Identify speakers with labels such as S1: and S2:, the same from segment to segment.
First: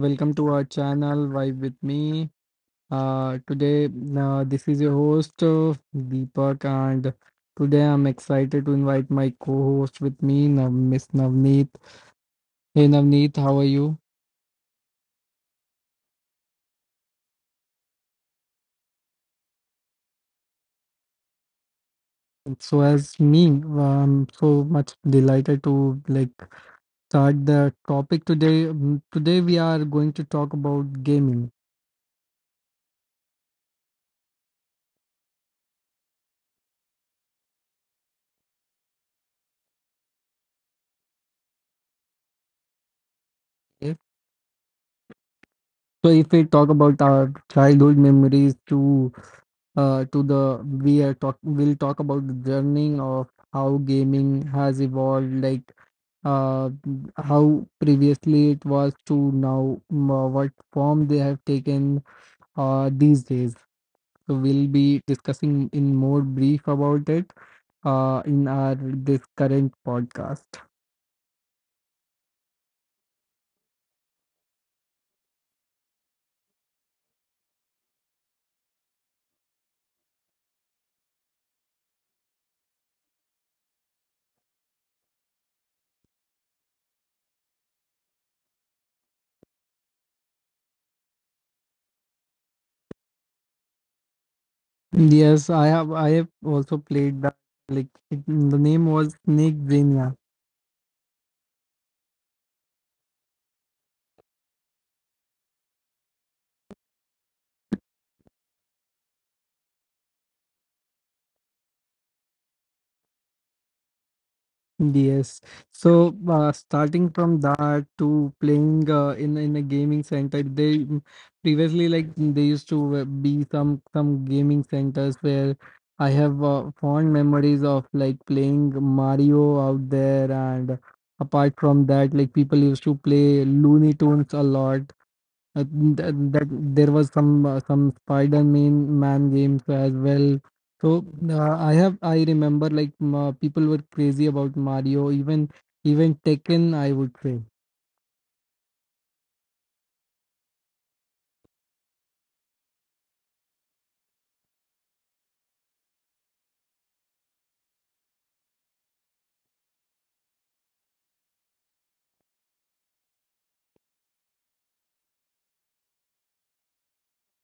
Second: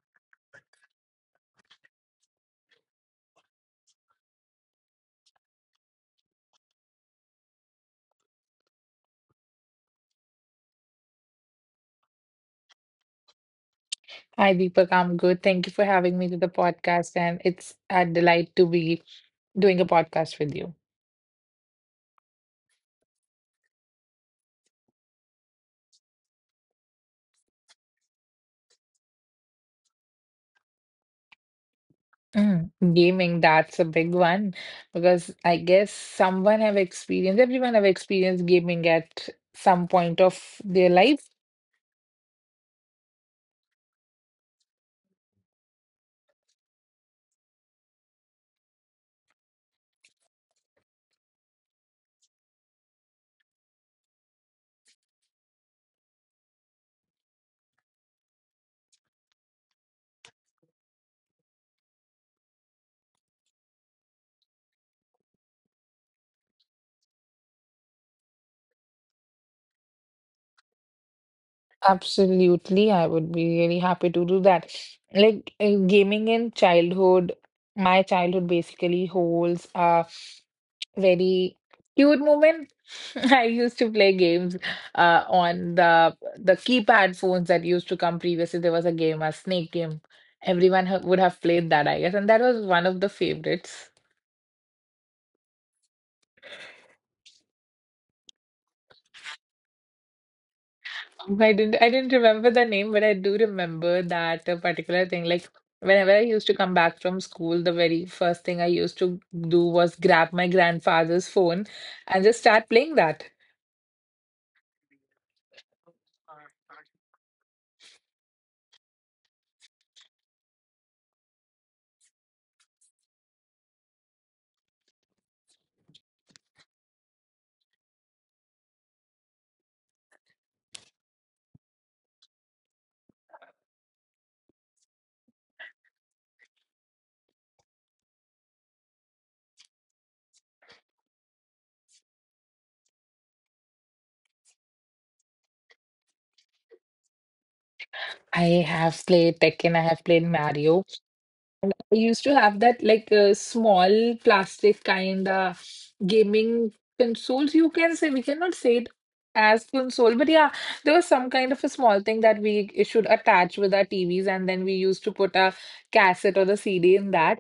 S1: welcome to our channel Vibe with me. Today, this is your host Deepak, and today I'm excited to invite my co-host with me, Miss Navneet. Hey Navneet, how are you?
S2: Hi, Deepak. I'm good. Thank you for having me to the podcast, and it's a delight to be doing a podcast with you.
S1: So as me, I'm so much delighted to like start the topic today. Today we are going to talk about gaming.
S2: Gaming, that's a big one because I guess someone have experienced, everyone have experienced gaming at some point of their life.
S1: Okay? So if we talk about our childhood memories to the we are talk we'll talk about the journey of how gaming has evolved, like uh how previously it was to now what form they have taken these days. So we'll be discussing in more brief about it in our this current podcast.
S2: Absolutely, I would be really happy to do that. Like gaming in childhood, my childhood basically holds a very cute moment. I used to play games on the keypad phones that used to come previously. There was a game, a snake game. Everyone ha would have played that, I guess, and that was one of the favorites.
S1: Yes, I have also played that. Like it, the name was snake.
S2: I didn't remember the name, but I do remember that particular thing. Like whenever I used to come back from school, the very first thing I used to do was grab my grandfather's phone and just start playing that.
S1: Yes. So starting from that to playing in a gaming center, they previously like they used to be some gaming centers where I have fond memories of like playing Mario out there, and apart from that, like people used to play Looney Tunes a lot. Uh, that, that there was some Spider-Man man games as well. So I remember like people were crazy about Mario, even Tekken, I would say.
S2: I have played Tekken, I have played Mario. And I used to have that like small plastic kind of gaming consoles. You can say we cannot say it as console, but yeah, there was some kind of a small thing that we should attach with our TVs, and then we used to put a cassette or the CD in that.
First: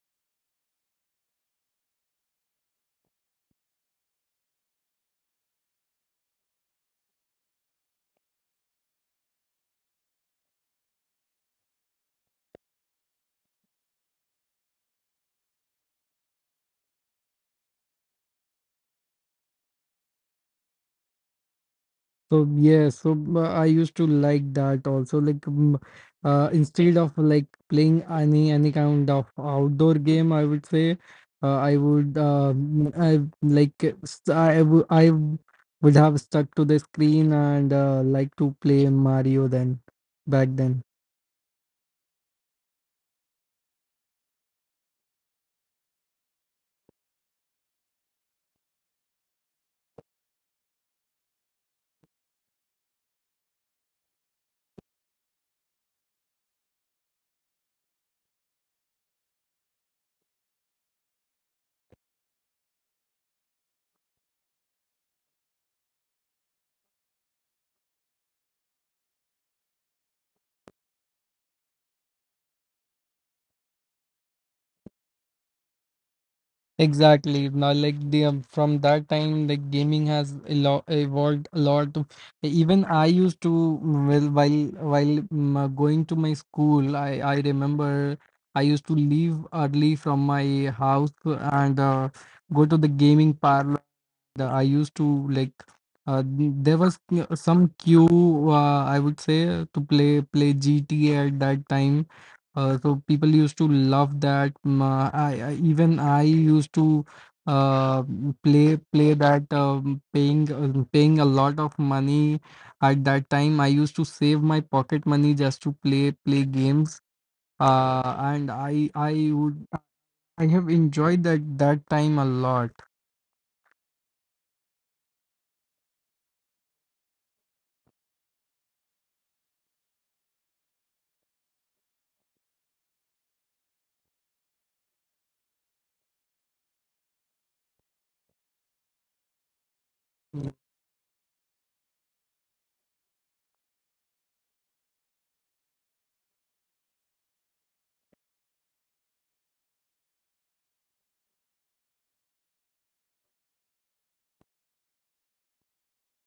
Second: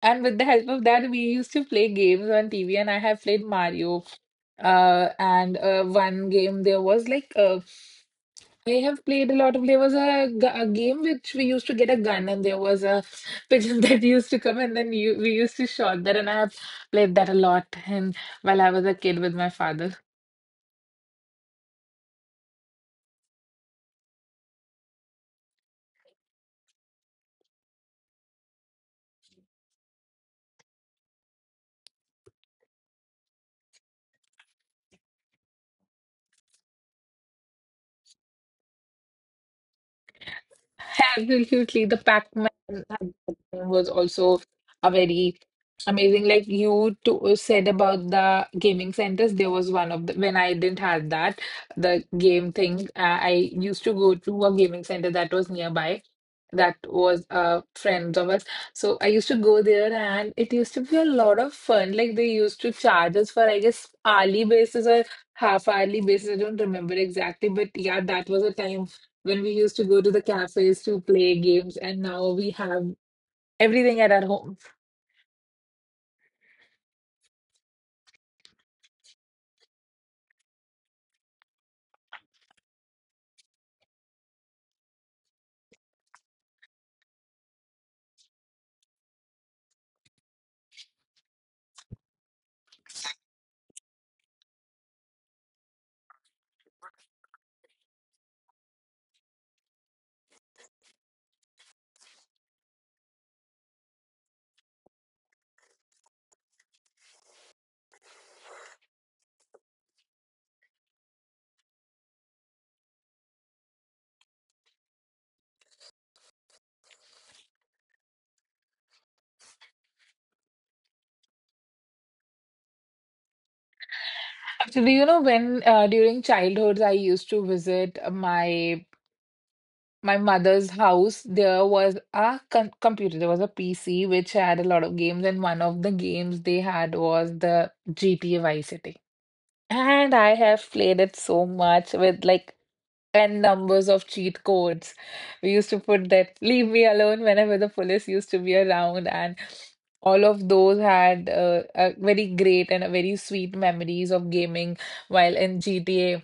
S2: And with the help of that, we used to play games on TV, and I have played Mario. And one game there was like I have played a lot of. There was a, a game which we used to get a gun, and there was a pigeon that used to come, and then we used to shot that. And I have played that a lot, and while I was a kid with my father,
S1: So yeah, so I used to like that also. Like instead of like playing any kind of outdoor game, I would say I would mm, I like st- I would I w- would have stuck to the screen and like to play Mario then back then.
S2: absolutely. The Pac-Man game was also a very amazing. Like said about the gaming centers, there was one of the when I didn't have that the game thing. I used to go to a gaming center that was nearby that was friends of us. So I used to go there and it used to be a lot of fun. Like they used to charge us for I guess hourly basis or half hourly basis. I don't remember exactly, but yeah, that was a time when we used to go to the cafes to play games and now we have everything at our home.
S1: Exactly. Now, like the from that time, like gaming has a lot evolved a lot. Even I used to well while while going to my school, I remember I used to leave early from my house and go to the gaming parlor. The I used to like n- There was some queue, I would say, to play GTA at that time. So people used to love that. I used to play that, paying a lot of money at that time. I used to save my pocket money just to play games, and I have enjoyed that that time a lot.
S2: Actually, you know, when during childhood I used to visit my mother's house, there was a con computer. There was a PC which had a lot of games, and one of the games they had was the GTA Vice City. And I have played it so much with like and numbers of cheat codes. We used to put that leave me alone whenever the police used to be around, and all of those had a very great and a very sweet memories of gaming. While in GTA,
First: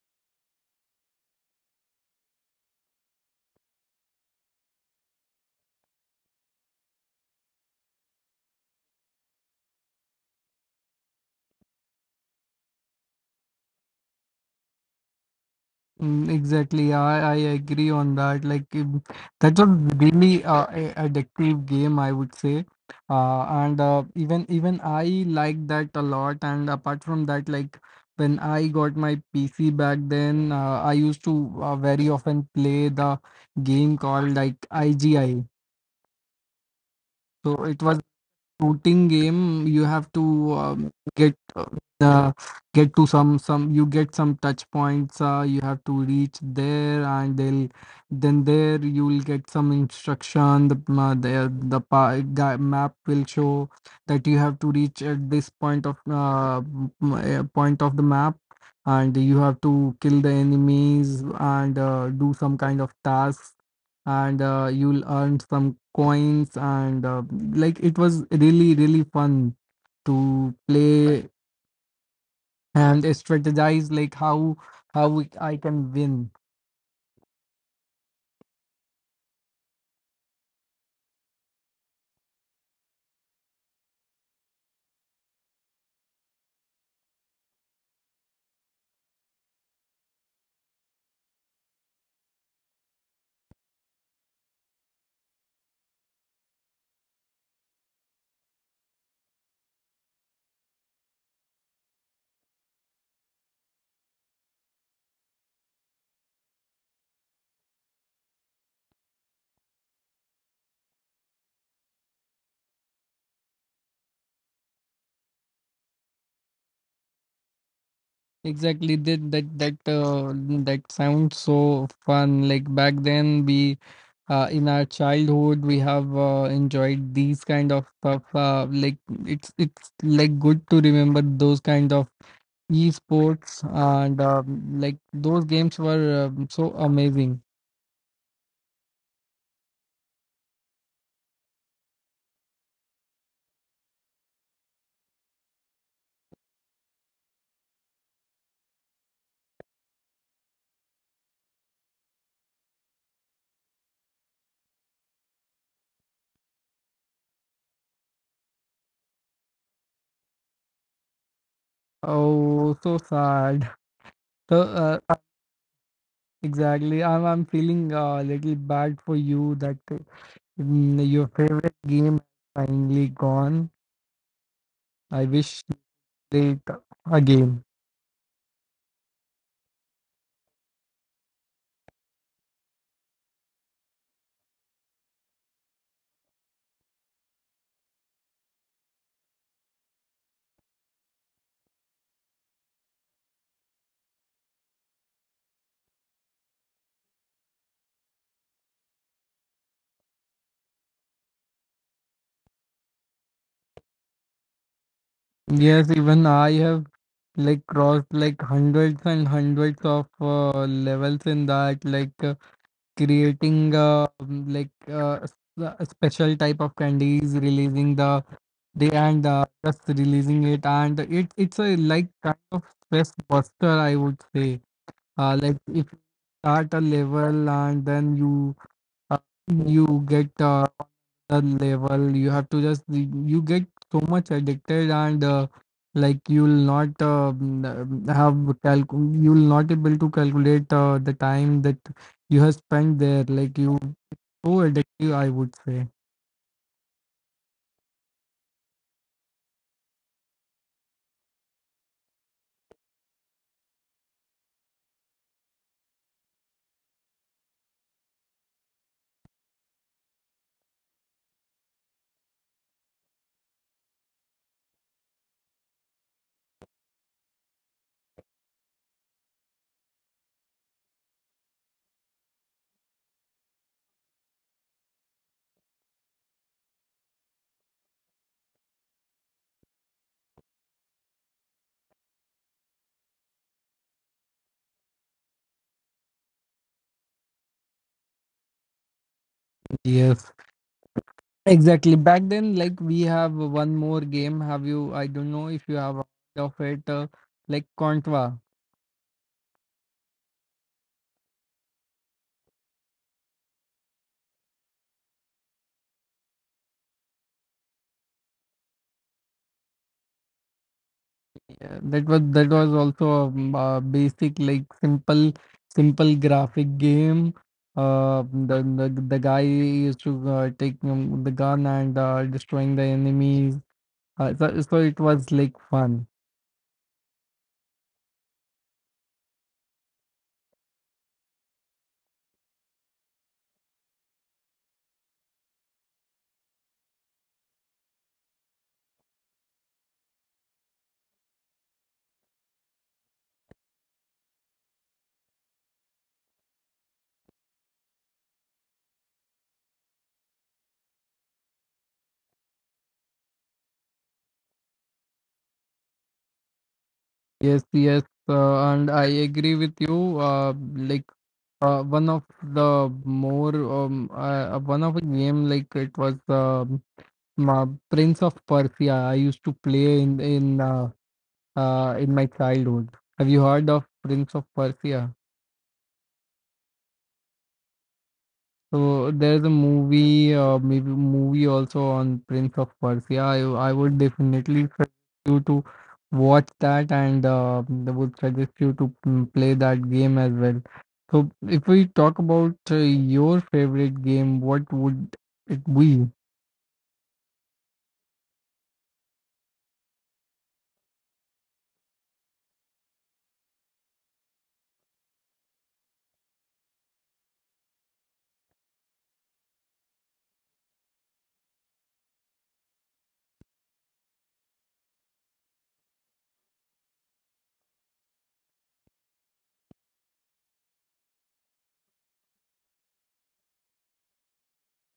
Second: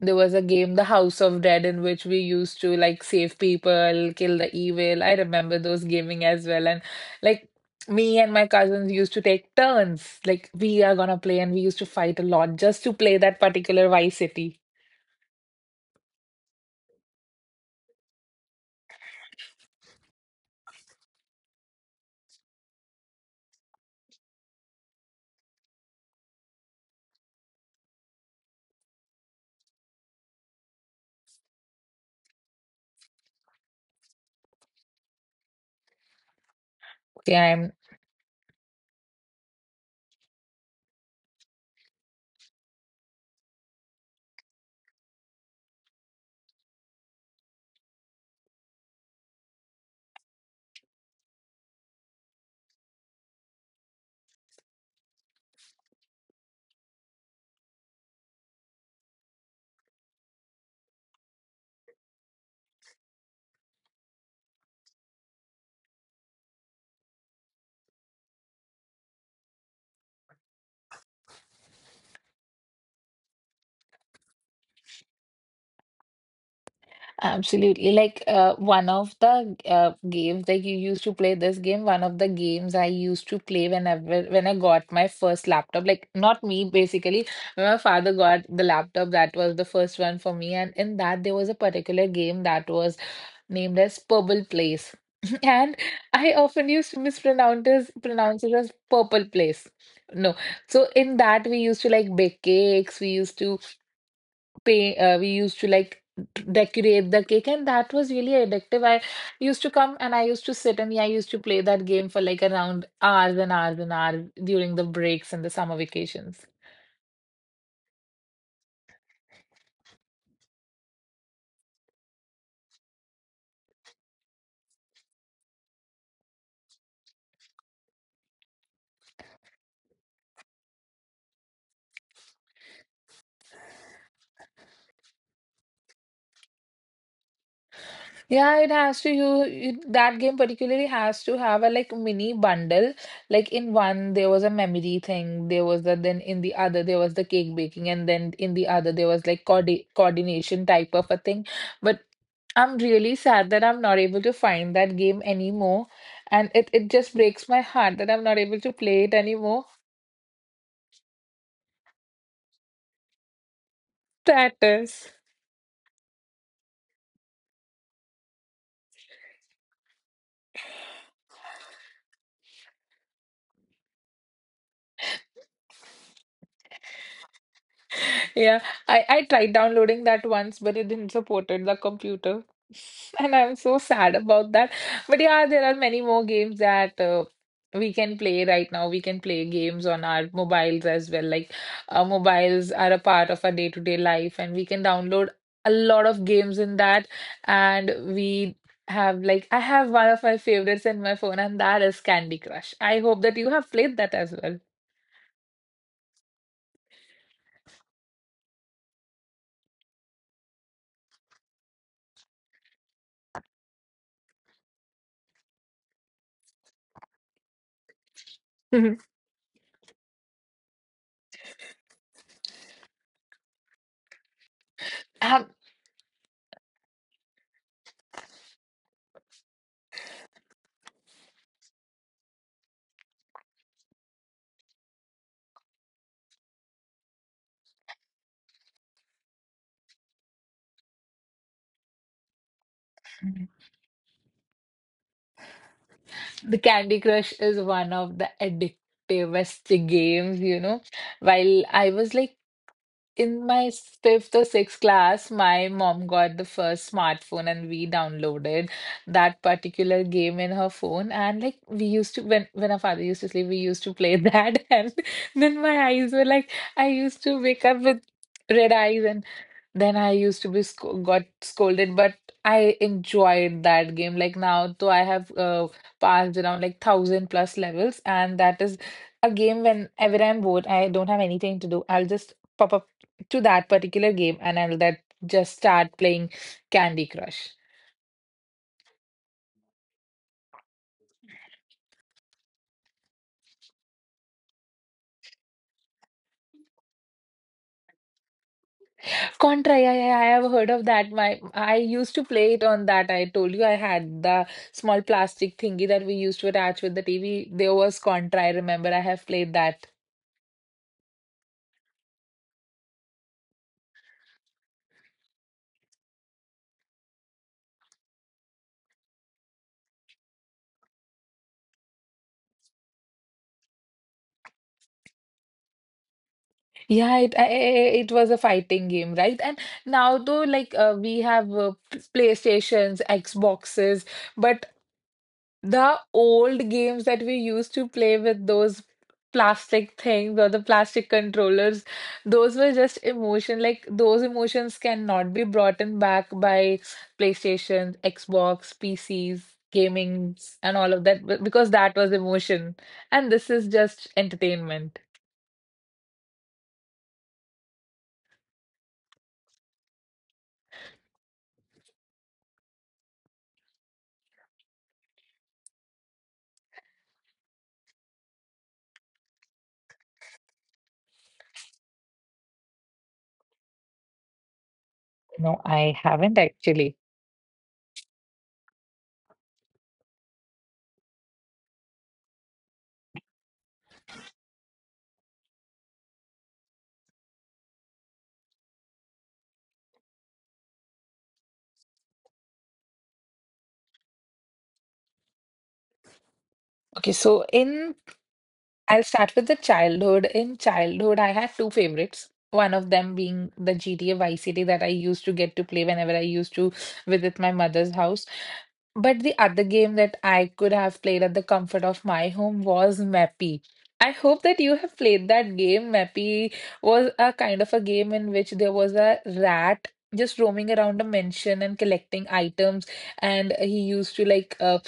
S2: there was a game, The House of Dead, in which we used to like save people, kill the evil. I remember those gaming as well, and like. Me and my cousins used to take turns, like we are gonna play, and we used to fight a lot just to play that particular Vice City.
S1: Exactly, I agree on that. Like, that's a really addictive game, I would say. And even I like that a lot. And apart from that, like when I got my PC back then, I used to very often play the game called like IGI.
S2: Okay,
S1: So
S2: I'm.
S1: it was shooting game. You have to get uh, the get to some touch points. You have to reach there, and they'll then there you will get some instruction. The guy map will show that you have to reach at this point of point of the map, and you have to kill the enemies and do some kind of tasks, and you'll earn some coins, and like it was really really fun to play and strategize like how I can win.
S2: Absolutely. Like one of the games that you used to play this game, one of the games I used to play whenever when I got my first laptop, like not me basically, when my father got the laptop, that was the first one for me. And in that there was a particular game that was named as Purple Place. And I often used to mispronounce it, pronounce it as Purple Place. No. So in that we used to like bake cakes, we used to pay, we used to like decorate the cake, and that was really addictive. I used to come and I used to sit and yeah, I used to play that game for like around hours and hours and hours during the breaks and the summer vacations.
S1: Exactly that sounds so fun. Like back then we in our childhood we have enjoyed these kind of stuff. Like it's like good to remember those kind of esports, and like those games were so amazing.
S2: Yeah, it has to you that game particularly has to have a like mini bundle. Like in one there was a memory thing, there was the then in the other there was the cake baking, and then in the other there was like coordination type of a thing. But I'm really sad that I'm not able to find that game anymore, and it just breaks my heart that I'm not able to play it anymore.
S1: Oh, so sad.
S2: That
S1: So
S2: is.
S1: exactly, I'm feeling a little bad for you that your favorite game finally gone. I wish you played again.
S2: Yeah, I tried downloading that once, but it didn't supported the computer. And I'm so sad about that. But yeah, there are many more games that we can play right now. We can play games on our mobiles as well. Like our mobiles are a part of our day-to-day life, and we can download a lot of games in that. And we have like I have one of my favorites in my phone, and that is Candy Crush. I hope that you have played that as
S1: Yes, even I have like crossed like hundreds and hundreds of levels in that. Like creating uh, um, like uh, s- a special type of candies releasing the day,
S2: well.
S1: and just releasing it, and it's a like kind of stress buster, I would say. Like if you start a level and then uh, you get the level, you have to just you get so much addicted and like you'll not have you'll not able to calculate the time that you have spent there.
S2: Um,
S1: Like you so addictive, I would say.
S2: The Candy Crush is one of the addictivest games, you know. While I was like in my fifth or sixth class, my mom got the first smartphone and we downloaded that particular game in her phone. And like we used to, when our father used to sleep, we used to play that. And then my eyes were like, I used to wake up with red eyes and then I used to be sco got scolded, but I enjoyed that game. Like now, though I have passed around like thousand plus levels, and that is a game whenever I'm bored, I don't have anything to do. I'll just pop up to that particular game, and I'll that just start playing Candy Crush.
S1: Yes, exactly. Back then, like we have one more game. Have you? I don't know if you have heard of it. Like Contra.
S2: Contra, yeah, yeah, I have heard of that. My I used to play it on that. I told you I had the small plastic thingy that we used to attach with the TV. There was Contra. I remember I have played that.
S1: Yeah, that was also a basic like simple graphic game. Uh, the guy used to take the gun and destroying the enemies. So it was like fun.
S2: Yeah, it was a fighting game, right? And now though, like we have PlayStations, Xboxes, but the old games that we used to play with those plastic things or the plastic controllers, those were just emotion. Like those emotions cannot be brought in back by PlayStation, Xbox, PCs, gamings, and all of that because that was emotion, and this is just entertainment.
S1: Yes, yes, and I agree with you. Like One of the more one of the game like it was Prince of Persia. I used to play in my childhood. Have you heard of Prince of Persia?
S2: No, I haven't actually.
S1: So there's a movie, maybe movie also on Prince of Persia. I would definitely suggest you to watch that, and I would suggest you to play that game as well. So if we talk about your favorite game, what would it be?
S2: Okay, so in I'll start with the childhood. In childhood, I had two favorites. One of them being the GTA Vice City that I used to get to play whenever I used to visit my mother's house. But the other game that I could have played at the comfort of my home was Mappy. I hope that you have played that game. Mappy was a kind of a game in which there was a rat just roaming around a mansion and collecting items, and he used to like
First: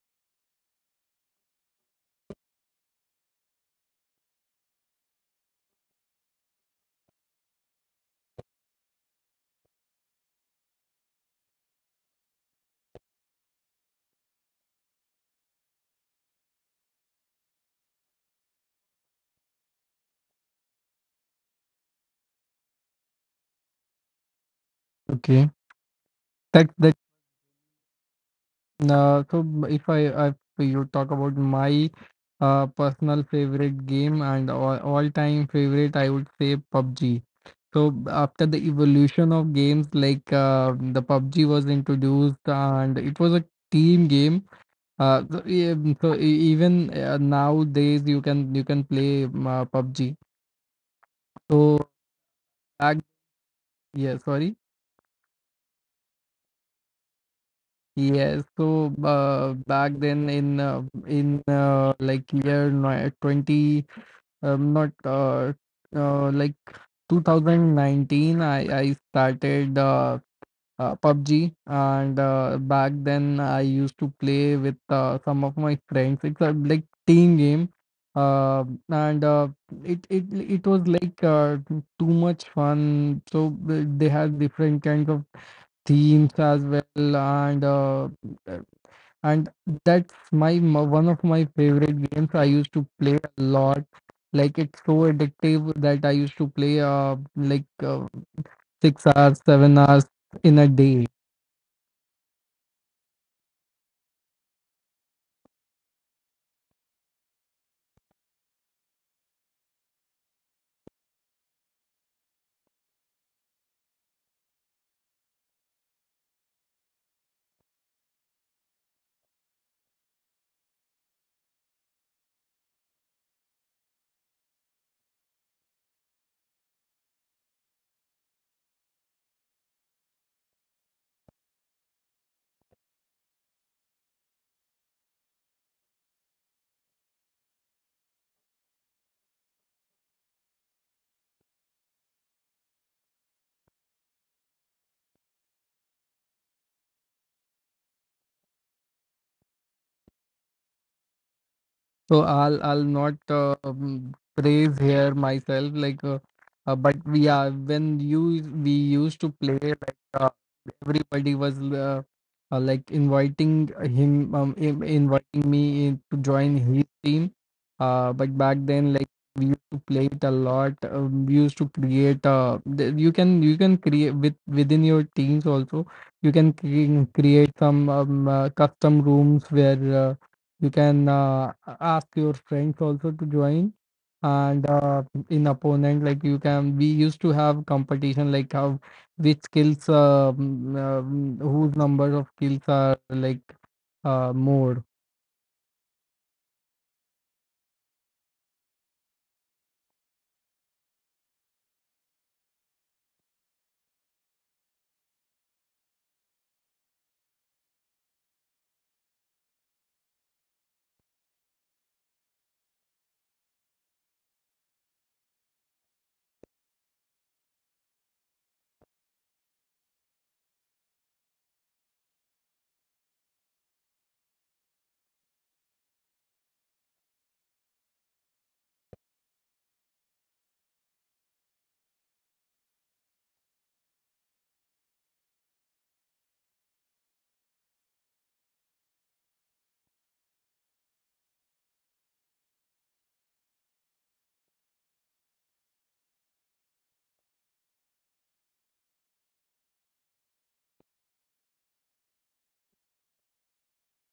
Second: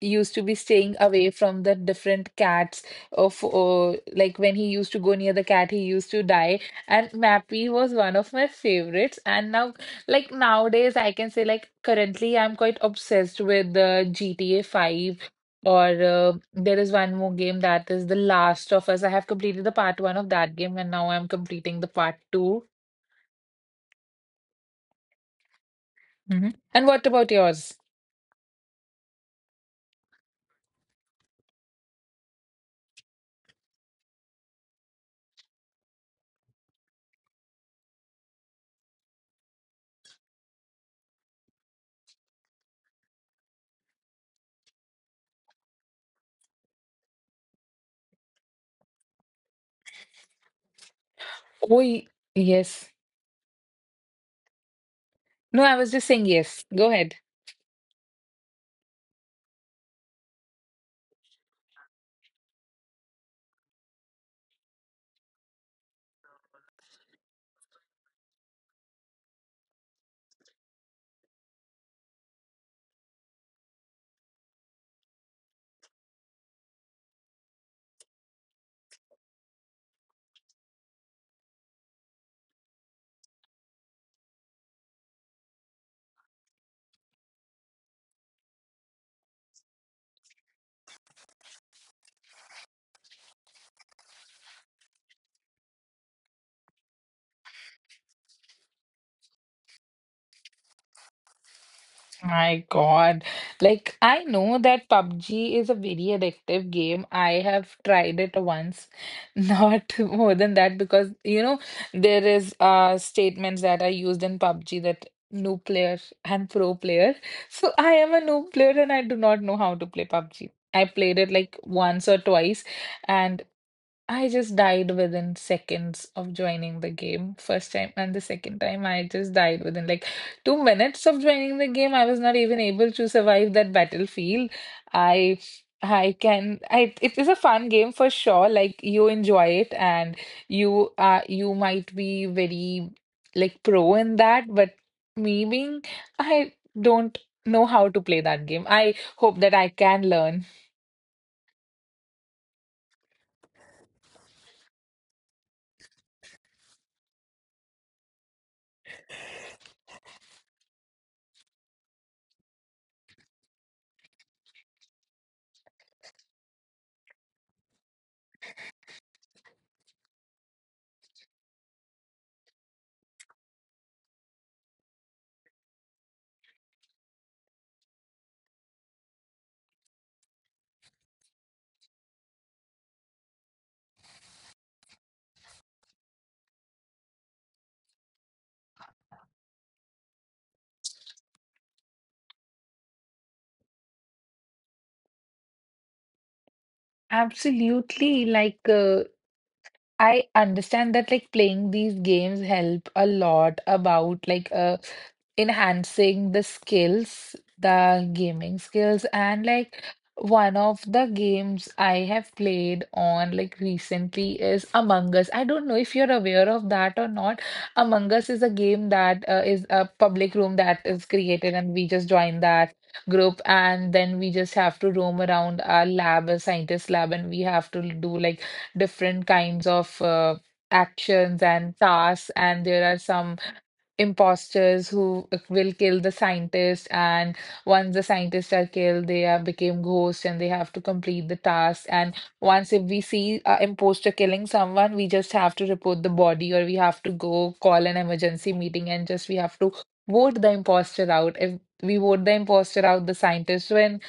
S2: used to be staying away from the different cats of like when he used to go near the cat he used to die, and Mappy was one of my favorites. And now, like nowadays, I can say, like currently I'm quite obsessed with the GTA 5, or there is one more game that is The Last of Us. I have completed the part one of that game, and now I'm completing the part 2.
S1: Okay,
S2: Mhm. And
S1: that's
S2: what about yours?
S1: So m- if I, I if you talk about my personal favorite game, and all time favorite, I would say PUBG. So after the evolution of games, like the PUBG was introduced and it was a team game. So, e- so e- even Nowadays you can play PUBG.
S2: Oh,
S1: So
S2: yes.
S1: back yeah, sorry.
S2: No, I was just saying yes, go ahead.
S1: Yes, so back then in like year 20 not like 2019, I started PUBG, and back then I used to play with some of my friends. It's a like team game, uh, and it it it was like too much fun. So they had different kinds of themes as well, and and that's one of my favorite games. I used to play a lot. Like it's so addictive that I used to play like uh, 6 hours 7 hours in a day.
S2: My God. Like, I know that PUBG is a very addictive game. I have tried it once, not more than that, because, you know, there is statements that are used in PUBG that noob player and pro player. So I am a noob player and I do not know how to play PUBG. I played it like once or twice, and I just died within seconds of joining the game first time, and the second time I just died within like 2 minutes of joining the game. I was not even able to survive that battlefield. I I it is a fun game for sure. Like you enjoy it and you might be very like pro in that, but me being I don't know how to play that game. I hope that I can learn.
S1: So I'll not praise here myself like but yeah, when you we used to play like everybody was like inviting me in to join his team. But back then like we used to play it a lot. We used to create you can create with within your teams also. You can create some custom rooms where you can ask your friends also to join. And in opponent, like we used to have competition, like how which skills, whose number of kills are like more.
S2: Absolutely. Like, I understand that like playing these games help a lot about like enhancing the skills, the gaming skills, and like one of the games I have played on like recently is Among Us. I don't know if you're aware of that or not. Among Us is a game that is a public room that is created and we just join that group, and then we just have to roam around our lab, a scientist lab, and we have to do like different kinds of actions and tasks, and there are some imposters who will kill the scientist. And once the scientists are killed, they are became ghosts and they have to complete the task. And once if we see an imposter killing someone, we just have to report the body or we have to go call an emergency meeting, and just we have to vote the imposter out. If we vote the imposter out, the scientist win.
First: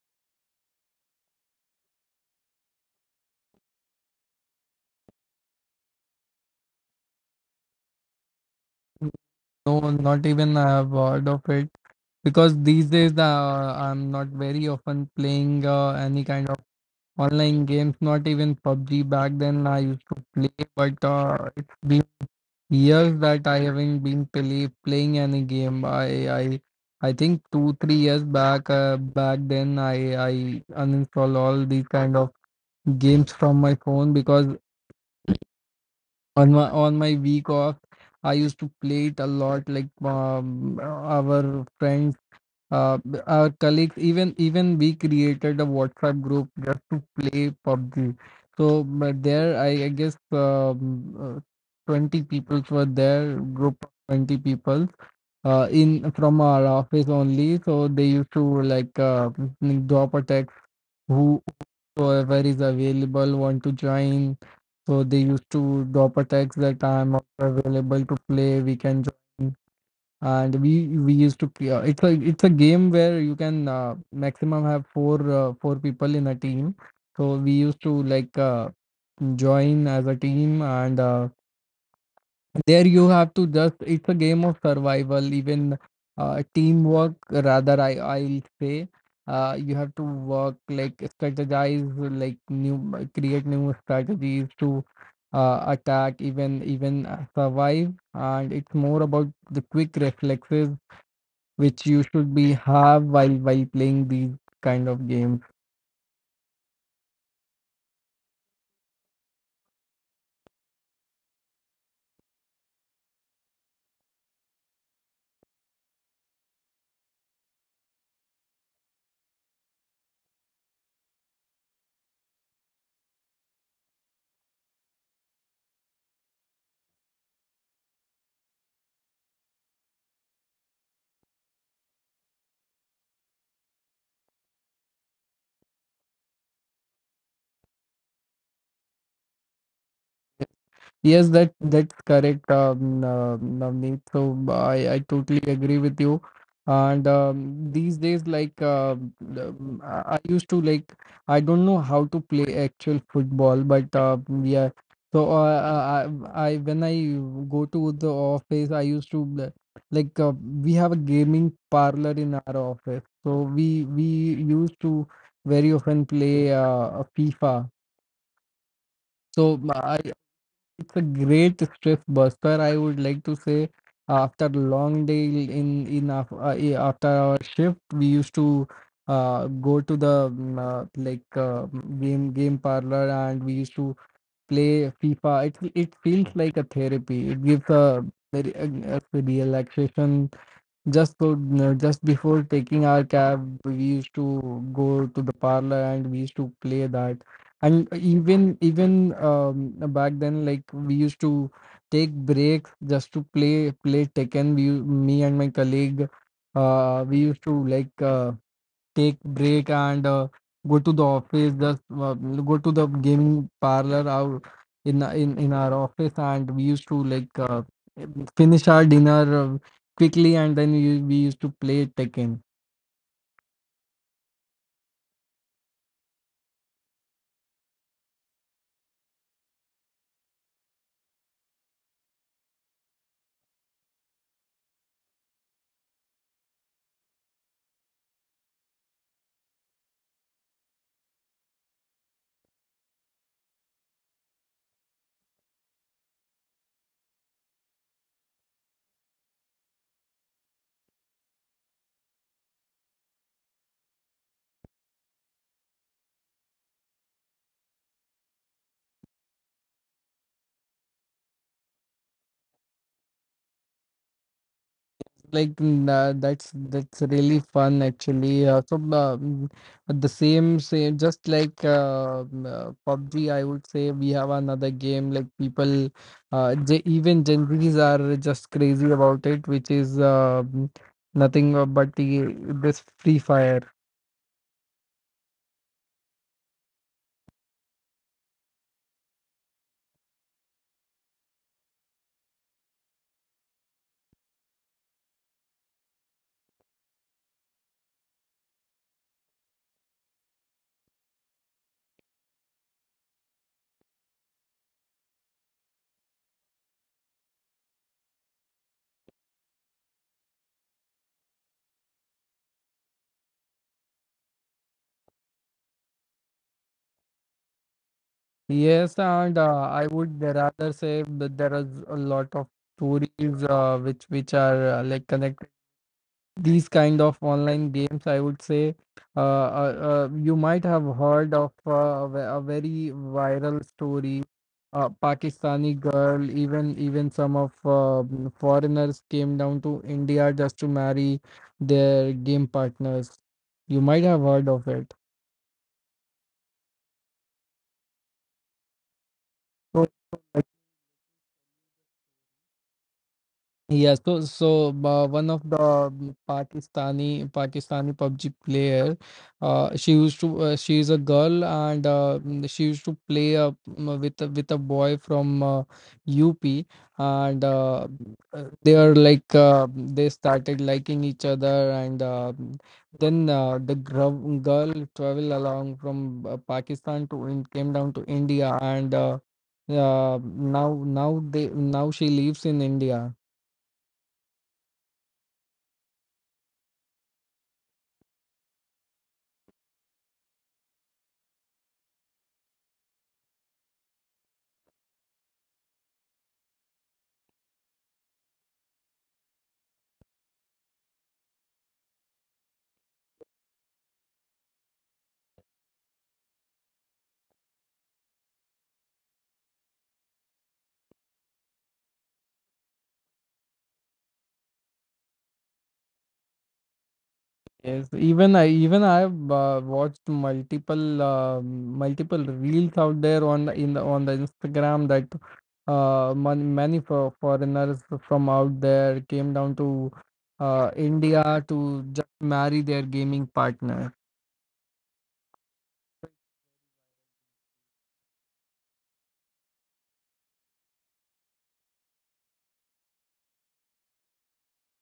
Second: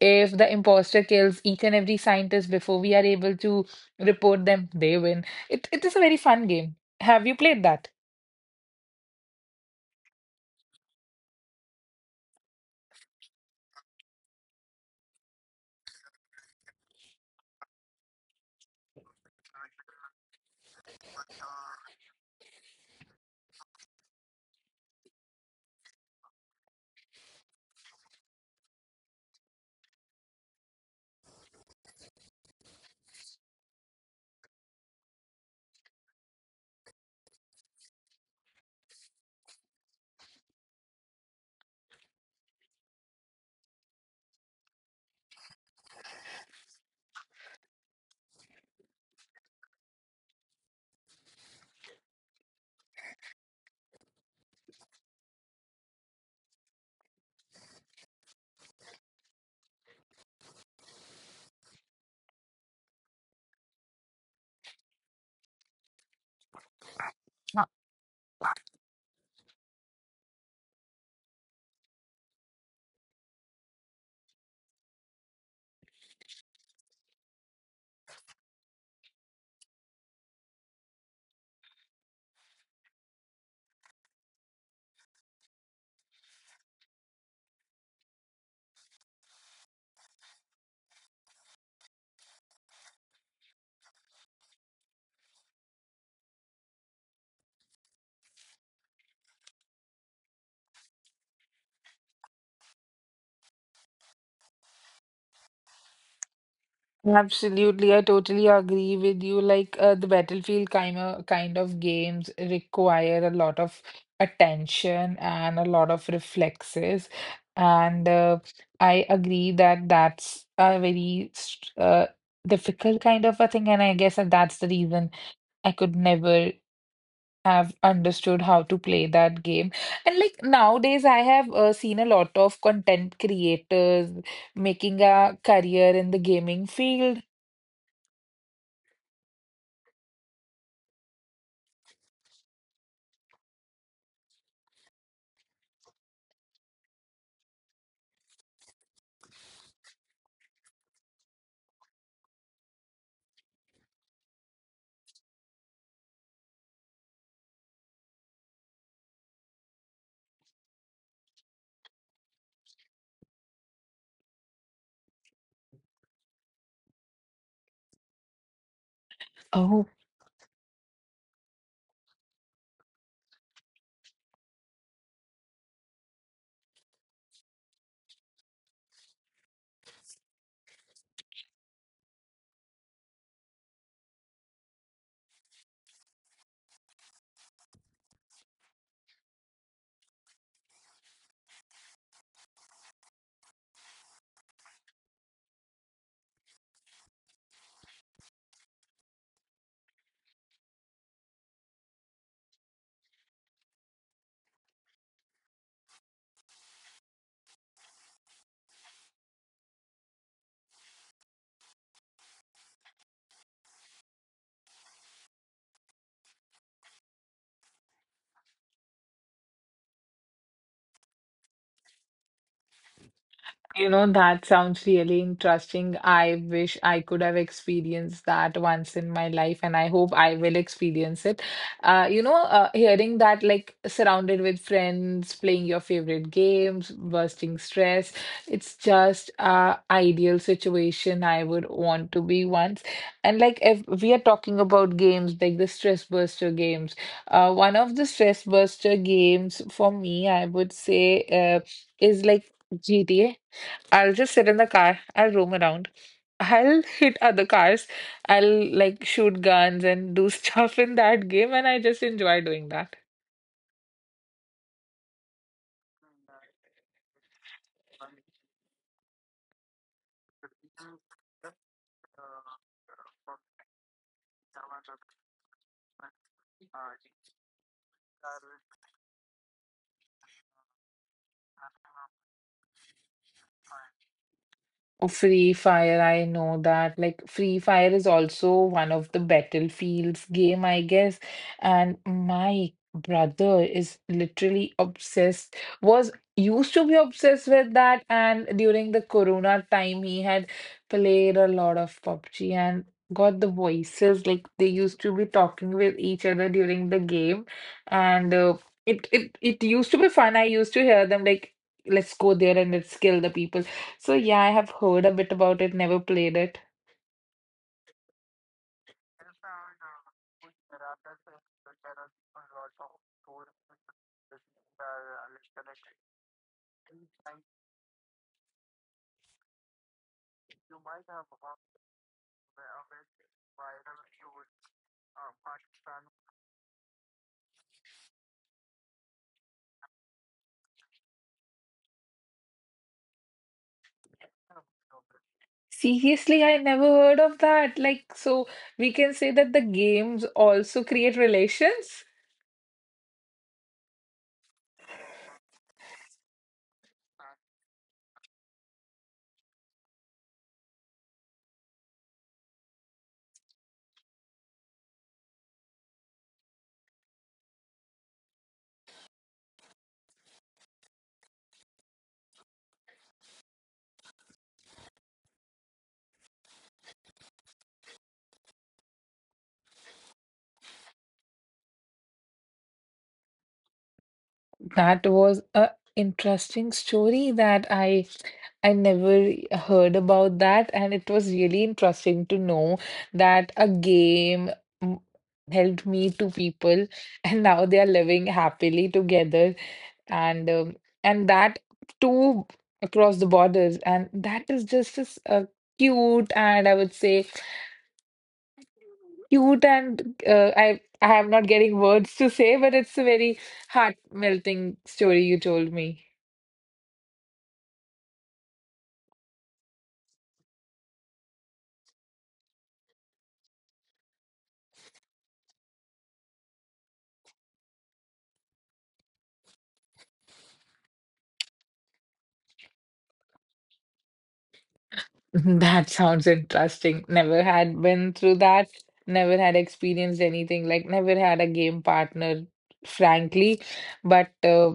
S2: If the imposter kills each and every scientist before we are able to report them, they win it. Is a very fun game. Have you played that?
S1: No, not even I have heard of it, because these days I'm not very often playing any kind of online games. Not even PUBG back then I used to play, but it's been years that I haven't been playing any game. I think 2 3 years back. Back then I uninstall all these kind of games from my phone, because on my week off I used to play it a lot. Like our friends. Our colleagues, even we created a WhatsApp group just to play PUBG. So, but there, I guess 20 people were there, group of 20 people in from our office only. So they used to like drop a text who whoever is available want to join. So they used to drop a text that I'm also available to play. We can join, and we used to play. It's a it's a game where you can maximum have four people in a team. So we used to like join as a team, and there you have to just. It's a game of survival, even teamwork. Rather, I I'll say. You have to work like strategize, like new create new strategies to attack, even survive. And it's more about the quick reflexes which you should be have while playing these kind of games.
S2: Absolutely, I totally agree with you. Like the Battlefield kind of games require a lot of attention and a lot of reflexes, and I agree that that's a very st- difficult kind of a thing, and I guess that that's the reason I could never have understood how to play that game. And like nowadays, I have seen a lot of content creators making a career in the gaming field.
S1: Yes, that that's correct, Navneet. So I totally agree with you. And these days, like I used to like I don't know how to play actual football, but yeah. So when I go to the office, I used to we have a gaming parlor in our office, so we used to very often play FIFA. So I it's a great stress buster, I would like to say. After long day after our shift, we used to go to the game parlor and we used to play FIFA. It feels like a therapy. It gives a very a relaxation just for no, just before taking our cab, we used to go to the parlor and we used to play that. And even back then, like we used to take breaks just to play Tekken. We, me and my colleague, we used to take break and go to the office just go to the gaming parlor out in our office and we used to finish our dinner quickly and then we used to play Tekken.
S2: You know, that sounds really interesting. I wish I could have experienced that once in my life, and I hope I will experience it. Hearing that, like, surrounded with friends, playing your favorite games, bursting stress, it's just a ideal situation I would want to be once. And like if we are talking about games, like the stress buster games, one of the stress buster games for me, I would say, is like GTA. I'll just sit in the car. I'll roam around. I'll hit other cars. I'll like shoot guns and do stuff in that game, and I just enjoy doing that.
S1: That's really fun actually. The same, just like PUBG, I would say. We have another game like people, J even Gen Zs are just crazy about it, which is nothing but this Free Fire.
S2: Oh, Free Fire, I know that. Like, Free Fire is also one of the Battlefields game, I guess. And my brother is literally obsessed, was used to be obsessed with that. And during the Corona time, he had played a lot of PUBG and got the voices. Like, they used to be talking with each other during the game. And it used to be fun. I used to hear them like, let's go there and let's kill the people. So yeah, I have heard a bit about it, never played it.
S1: Yes, and I would rather say that there is a lot of stories which are like connected. These kind of online games, I would say, you might have heard of a very viral story. A Pakistani girl, even even some of foreigners came down to India just to marry their game partners. You might have heard of it.
S2: Seriously, I never heard of that. Like, so we can say that the
S1: so
S2: games also create relations.
S1: Yeah, so one of the Pakistani PUBG player, she used to she is a girl and she used to play with with a boy from UP. And They are they started liking each other, and then the girl traveled along from came down to India, and now she lives in India.
S2: That was a interesting story that I never heard about that, and it was really interesting to know that a game mm, helped me to people, and now they are living happily together. and um, and that too across the borders, and that is just as cute, and I would say cute and I am not getting words to say, but it's a very heart melting story you told me.
S1: Yes, even I've watched multiple multiple reels out there on the Instagram that foreigners from out there came down to India to just marry their gaming partner.
S2: That sounds interesting. Never had been through that. Never had experienced anything like never had a game partner, frankly. But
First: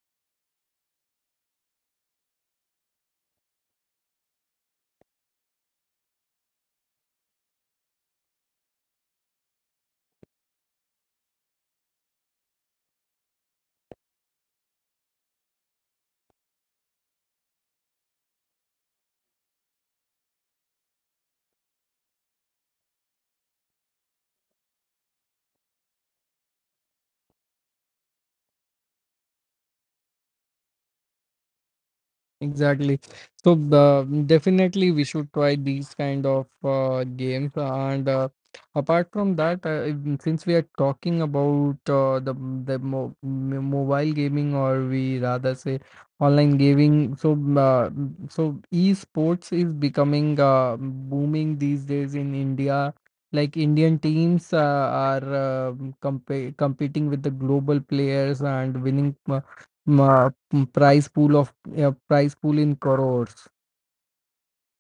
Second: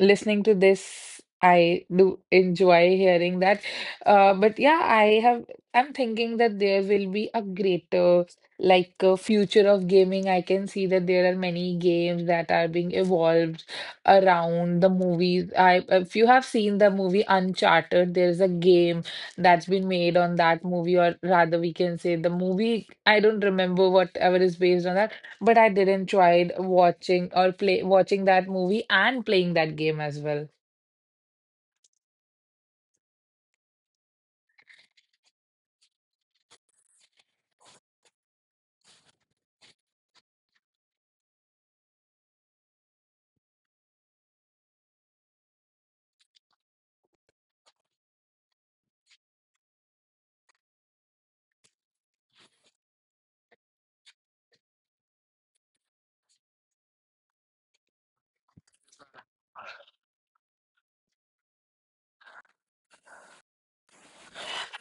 S2: listening to this, I do enjoy hearing that. But yeah, I have. I'm thinking that there will be a greater future of gaming. I can see that there are many games that are being evolved around the movies. I if you have seen the movie Uncharted, there's a game that's been made on that movie, or rather, we can say the movie. I don't remember whatever is based on that, but I did enjoy watching or play watching that movie and playing that game as well.
S1: Exactly. So definitely we should try these kind of games. And apart from that, since we are talking about mobile gaming, or we rather say online gaming, so so esports is becoming booming these days in India. Like Indian teams are comp competing with the global players and winning. Prize pool of, yeah, price pool in crores.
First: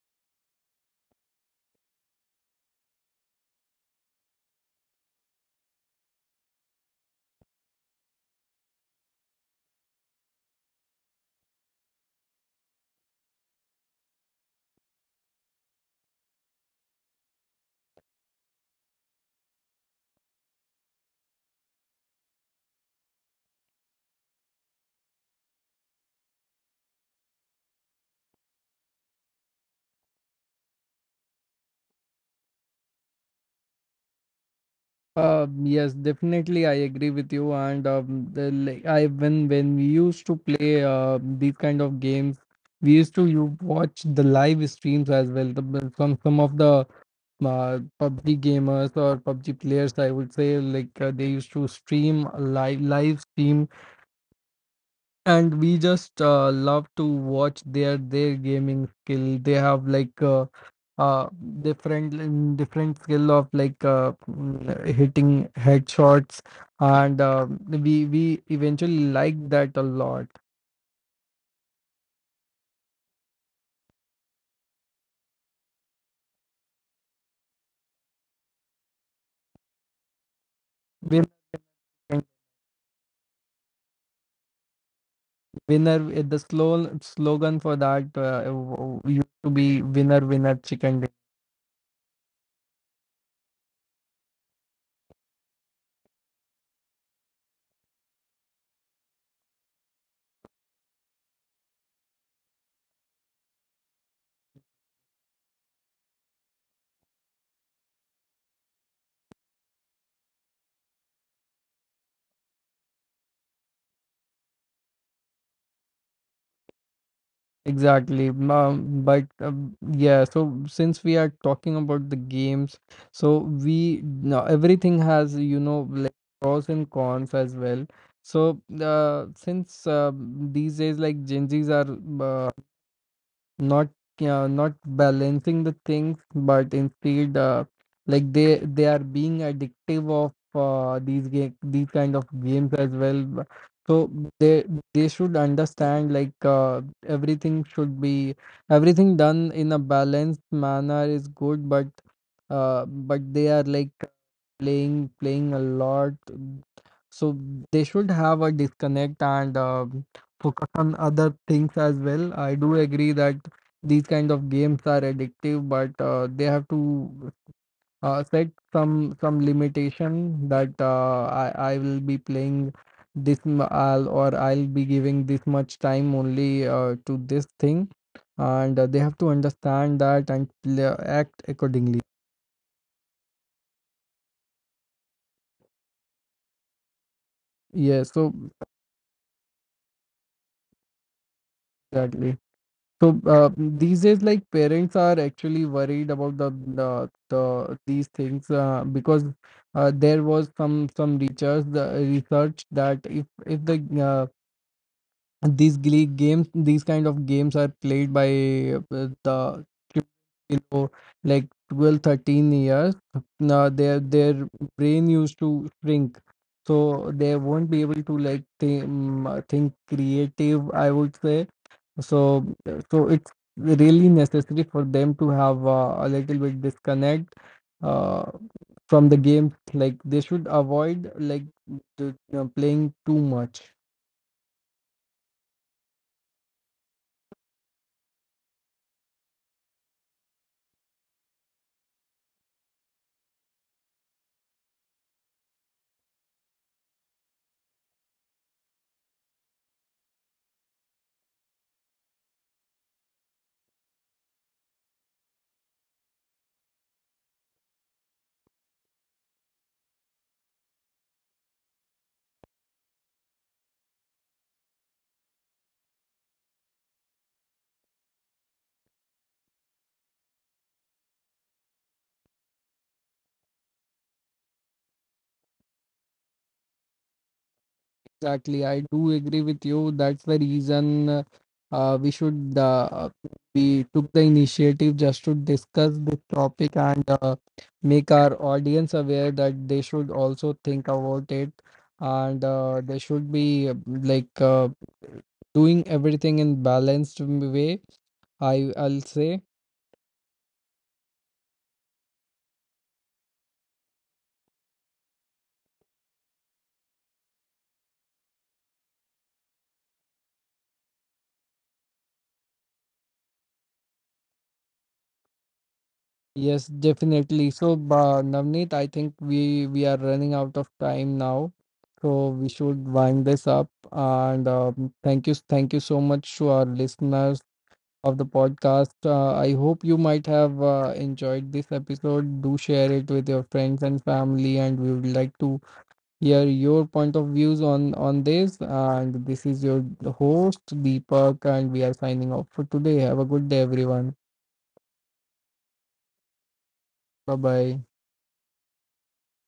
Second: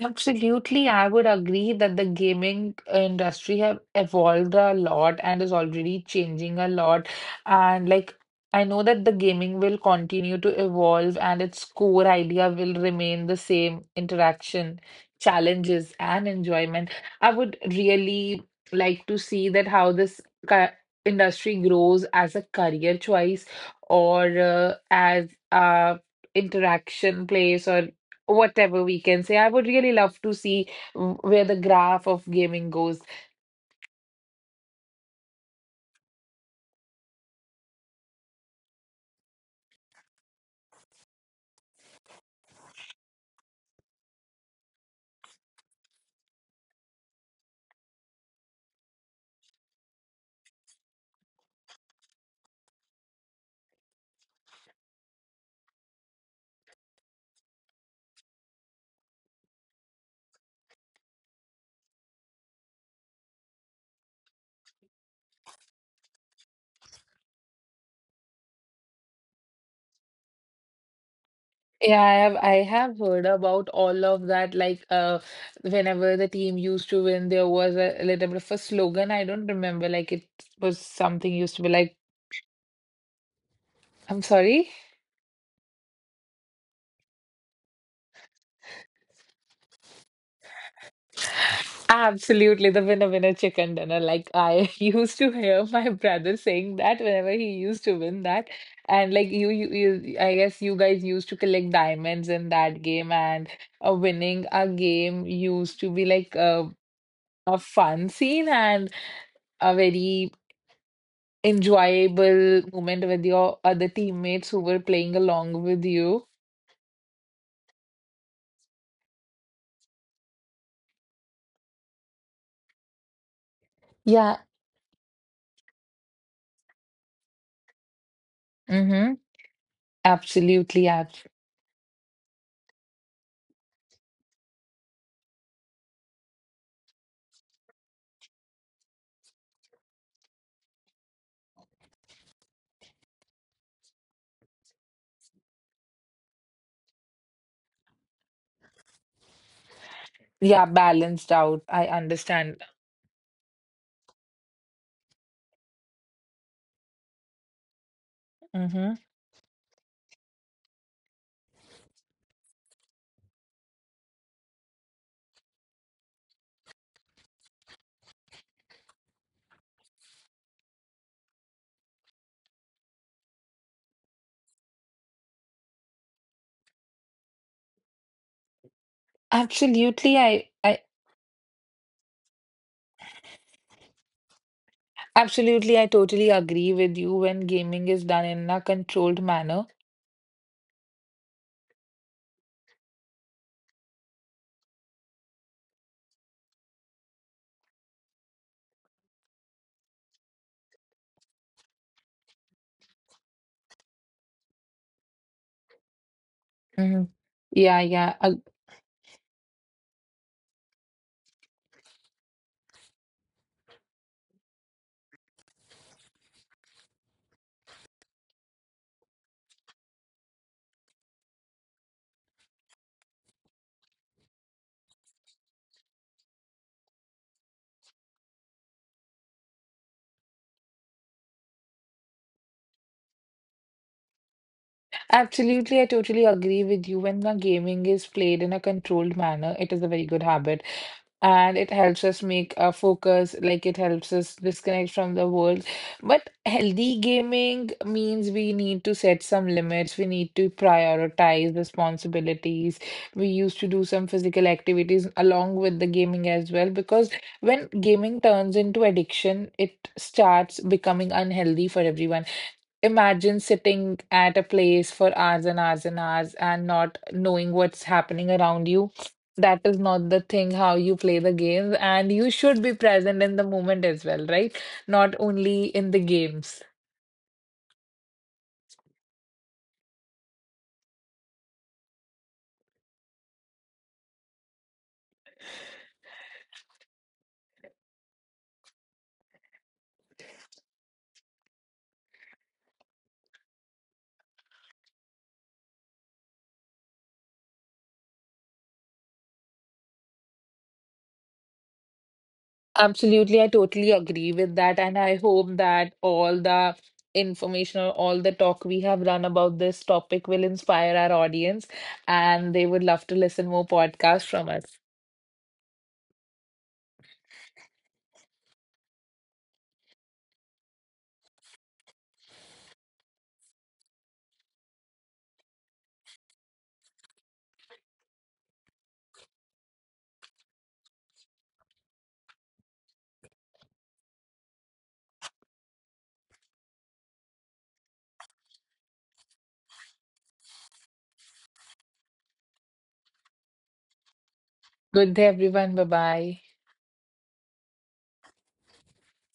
S2: Absolutely, I would agree that the gaming industry have evolved a lot and is already changing a lot. And like I know that the gaming will continue to evolve and its core idea will remain the same, interaction, challenges, and enjoyment. I would really like to see that how ca- industry grows as a career choice or as a interaction place or whatever we can say. I would really love to see where the graph of gaming goes.
S1: Yes, definitely, I agree with you. And the, like, I when we used to play these kind of games, we used to you watch the live streams as well. Some of the PUBG gamers or PUBG players, I would say, they used to stream live stream, and we just love to watch their gaming skill they have, like, uh different in different skill of hitting headshots. And we eventually like that a lot.
S2: Yeah, I have heard about all of that. Like whenever the team used to win, there was a little bit of a slogan. I don't remember, like it was
S1: Winner,
S2: something used to be like, I'm sorry.
S1: winner eh, the slow slogan for that, used to be winner winner chicken.
S2: Absolutely, the winner winner chicken dinner. Like I used to hear my brother saying that whenever he used to win that, and like you I guess you guys used to collect diamonds in that game, and winning a game used to be like a fun scene and a very enjoyable moment with your other teammates who were playing along with you.
S1: Exactly. But yeah, so since we are talking about the games, so we
S2: Yeah.
S1: now everything has, you know, like pros and cons as well. So
S2: Mm-hmm.
S1: since these
S2: Absolutely.
S1: days,
S2: Ab
S1: like Gen Zs are not not balancing the things but instead, like they are being addictive of these kind of games as well. So they they should understand, like, everything should be everything done in a balanced
S2: yeah,
S1: manner is
S2: balanced
S1: good,
S2: out. I understand.
S1: but they are like playing a lot, so they should have a
S2: Mm-hmm.
S1: disconnect and focus on other things as well. I do agree that these kind of games are addictive, but they have to set some limitation that I will be playing this m- I'll, or I'll be giving this much time only to this thing, and they have to understand
S2: Absolutely,
S1: that and act accordingly.
S2: I totally agree with you when gaming
S1: yeah
S2: is done
S1: so
S2: in a controlled manner.
S1: exactly So these days, like parents are actually worried about the these things, because there was some research, the research, that if the uh, these kind
S2: Mhm.
S1: of games are
S2: Yeah,
S1: played
S2: yeah.
S1: by the children below like 12 13 years, now their brain used to shrink, so they won't be able to like think, think creative, I would say. So so it's really necessary for them to have a little bit disconnect uh, from the game. Like, they should avoid like the, you know, playing too much.
S2: Absolutely, I totally agree with you when the gaming is played in a controlled manner. It is a very good habit. And it helps us make a focus, like it helps us disconnect from the world. But healthy gaming means we need to set some limits, we need to prioritize responsibilities. We used to do some physical activities along with the gaming as well, because when gaming turns into addiction, it starts becoming unhealthy for everyone. Imagine sitting at a place for hours and hours and hours and not knowing what's happening around you. That is not the thing how you play the game, and you should be present in the moment as well, right? Not only in the games.
S1: Exactly, I do agree with you. That's the reason we should we took the initiative just to discuss this topic and make our audience aware that they should also think about it, and they should be, doing everything in balanced way, I I'll say.
S2: Absolutely, I totally agree with that, and I hope that all the information or all the talk we have done about this topic will inspire our audience, and they would love to listen more podcasts from us.
S1: Yes, definitely. So, Navneet, I think we are running out of time now, so we should wind this up. And thank you so much to our listeners of the podcast. I hope you might have enjoyed this episode. Do share it with your friends and family, and we would like to hear your point of views on this. And this is your host Deepak, and we are signing off for today. Have a good day, everyone.
S2: Good day, everyone. Bye bye.
S1: Bye bye.